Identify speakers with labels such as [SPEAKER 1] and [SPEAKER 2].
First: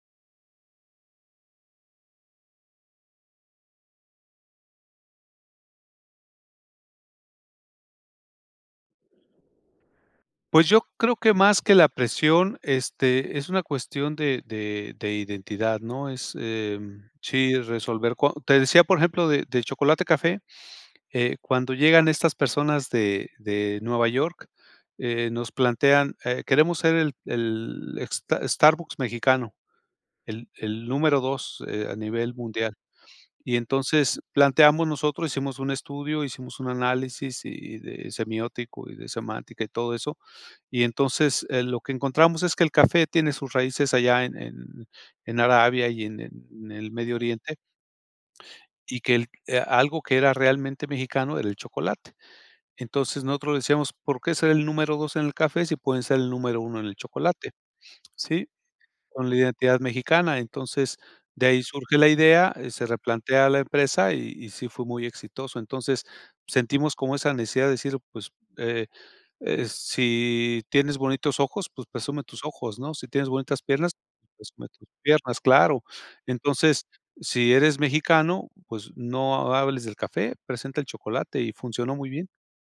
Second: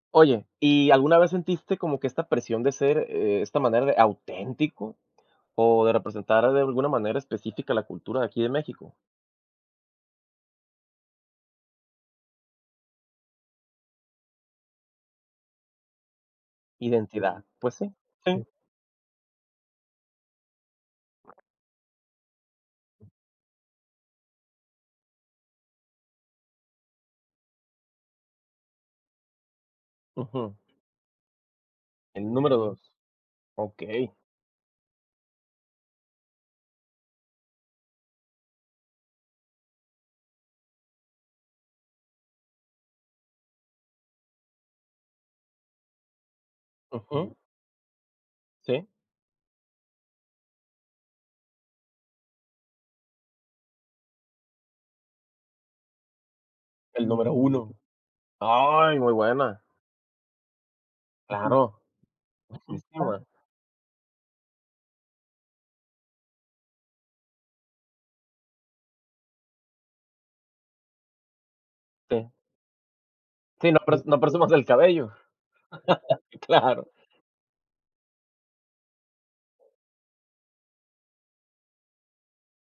[SPEAKER 1] Oye, ¿y alguna vez sentiste como que esta presión de ser, eh, esta manera de auténtico, o de representar de alguna manera específica la cultura de aquí de México?
[SPEAKER 2] Pues, yo creo que más que la presión, este, es una cuestión de de de identidad, ¿no?, es, em
[SPEAKER 1] Identidad,
[SPEAKER 2] sí,
[SPEAKER 1] pues sí,
[SPEAKER 2] resolver co
[SPEAKER 1] sí.
[SPEAKER 2] te decía, por ejemplo, de del chocolate café, eh, cuando llegan estas personas de de Nueva York, eh, nos plantean, eh: "Queremos ser el el sta Starbucks mexicano, el
[SPEAKER 1] Ujú.
[SPEAKER 2] el número 2, eh, a
[SPEAKER 1] El
[SPEAKER 2] nivel
[SPEAKER 1] número
[SPEAKER 2] mundial",
[SPEAKER 1] 2,
[SPEAKER 2] y
[SPEAKER 1] okey.
[SPEAKER 2] entonces planteamos, nosotros hicimos un estudio, hicimos un análisis, y de semiótico, y de semántica y todo eso, y entonces, eh, lo que encontramos es que el café tiene sus raíces allá en en en Arabia y en en el Medio
[SPEAKER 1] Ujú.
[SPEAKER 2] Oriente
[SPEAKER 1] Sí.
[SPEAKER 2] y que el e algo que era realmente mexicano era el chocolate, entonces, nosotros decíamos: "¿Por qué ser el número 2 en el café, si pueden ser el número 1 en el
[SPEAKER 1] El número
[SPEAKER 2] chocolate?",
[SPEAKER 1] 1,
[SPEAKER 2] ¿sí?,
[SPEAKER 1] ¡ay, muy
[SPEAKER 2] con la
[SPEAKER 1] buena!
[SPEAKER 2] identidad mexicana, entonces, de ahí
[SPEAKER 1] Claro,
[SPEAKER 2] surge la idea, eh, se
[SPEAKER 1] buenísima.
[SPEAKER 2] replantea a la empresa, y y sí fue muy exitoso, entonces, sentimos como esa necesidad de decir: "Pues, eh eh, si tienes bonitos ojos, pues, presume
[SPEAKER 1] Sí.
[SPEAKER 2] tus ojos, ¿no?, si tienes bonitas
[SPEAKER 1] Sí, no
[SPEAKER 2] piernas,
[SPEAKER 1] pres no presumas del
[SPEAKER 2] presume tus
[SPEAKER 1] cabello,
[SPEAKER 2] piernas". Claro, entonces:
[SPEAKER 1] claro.
[SPEAKER 2] "Si eres mexicano, pues, no hables del café, presenta el chocolate", y funcionó muy bien.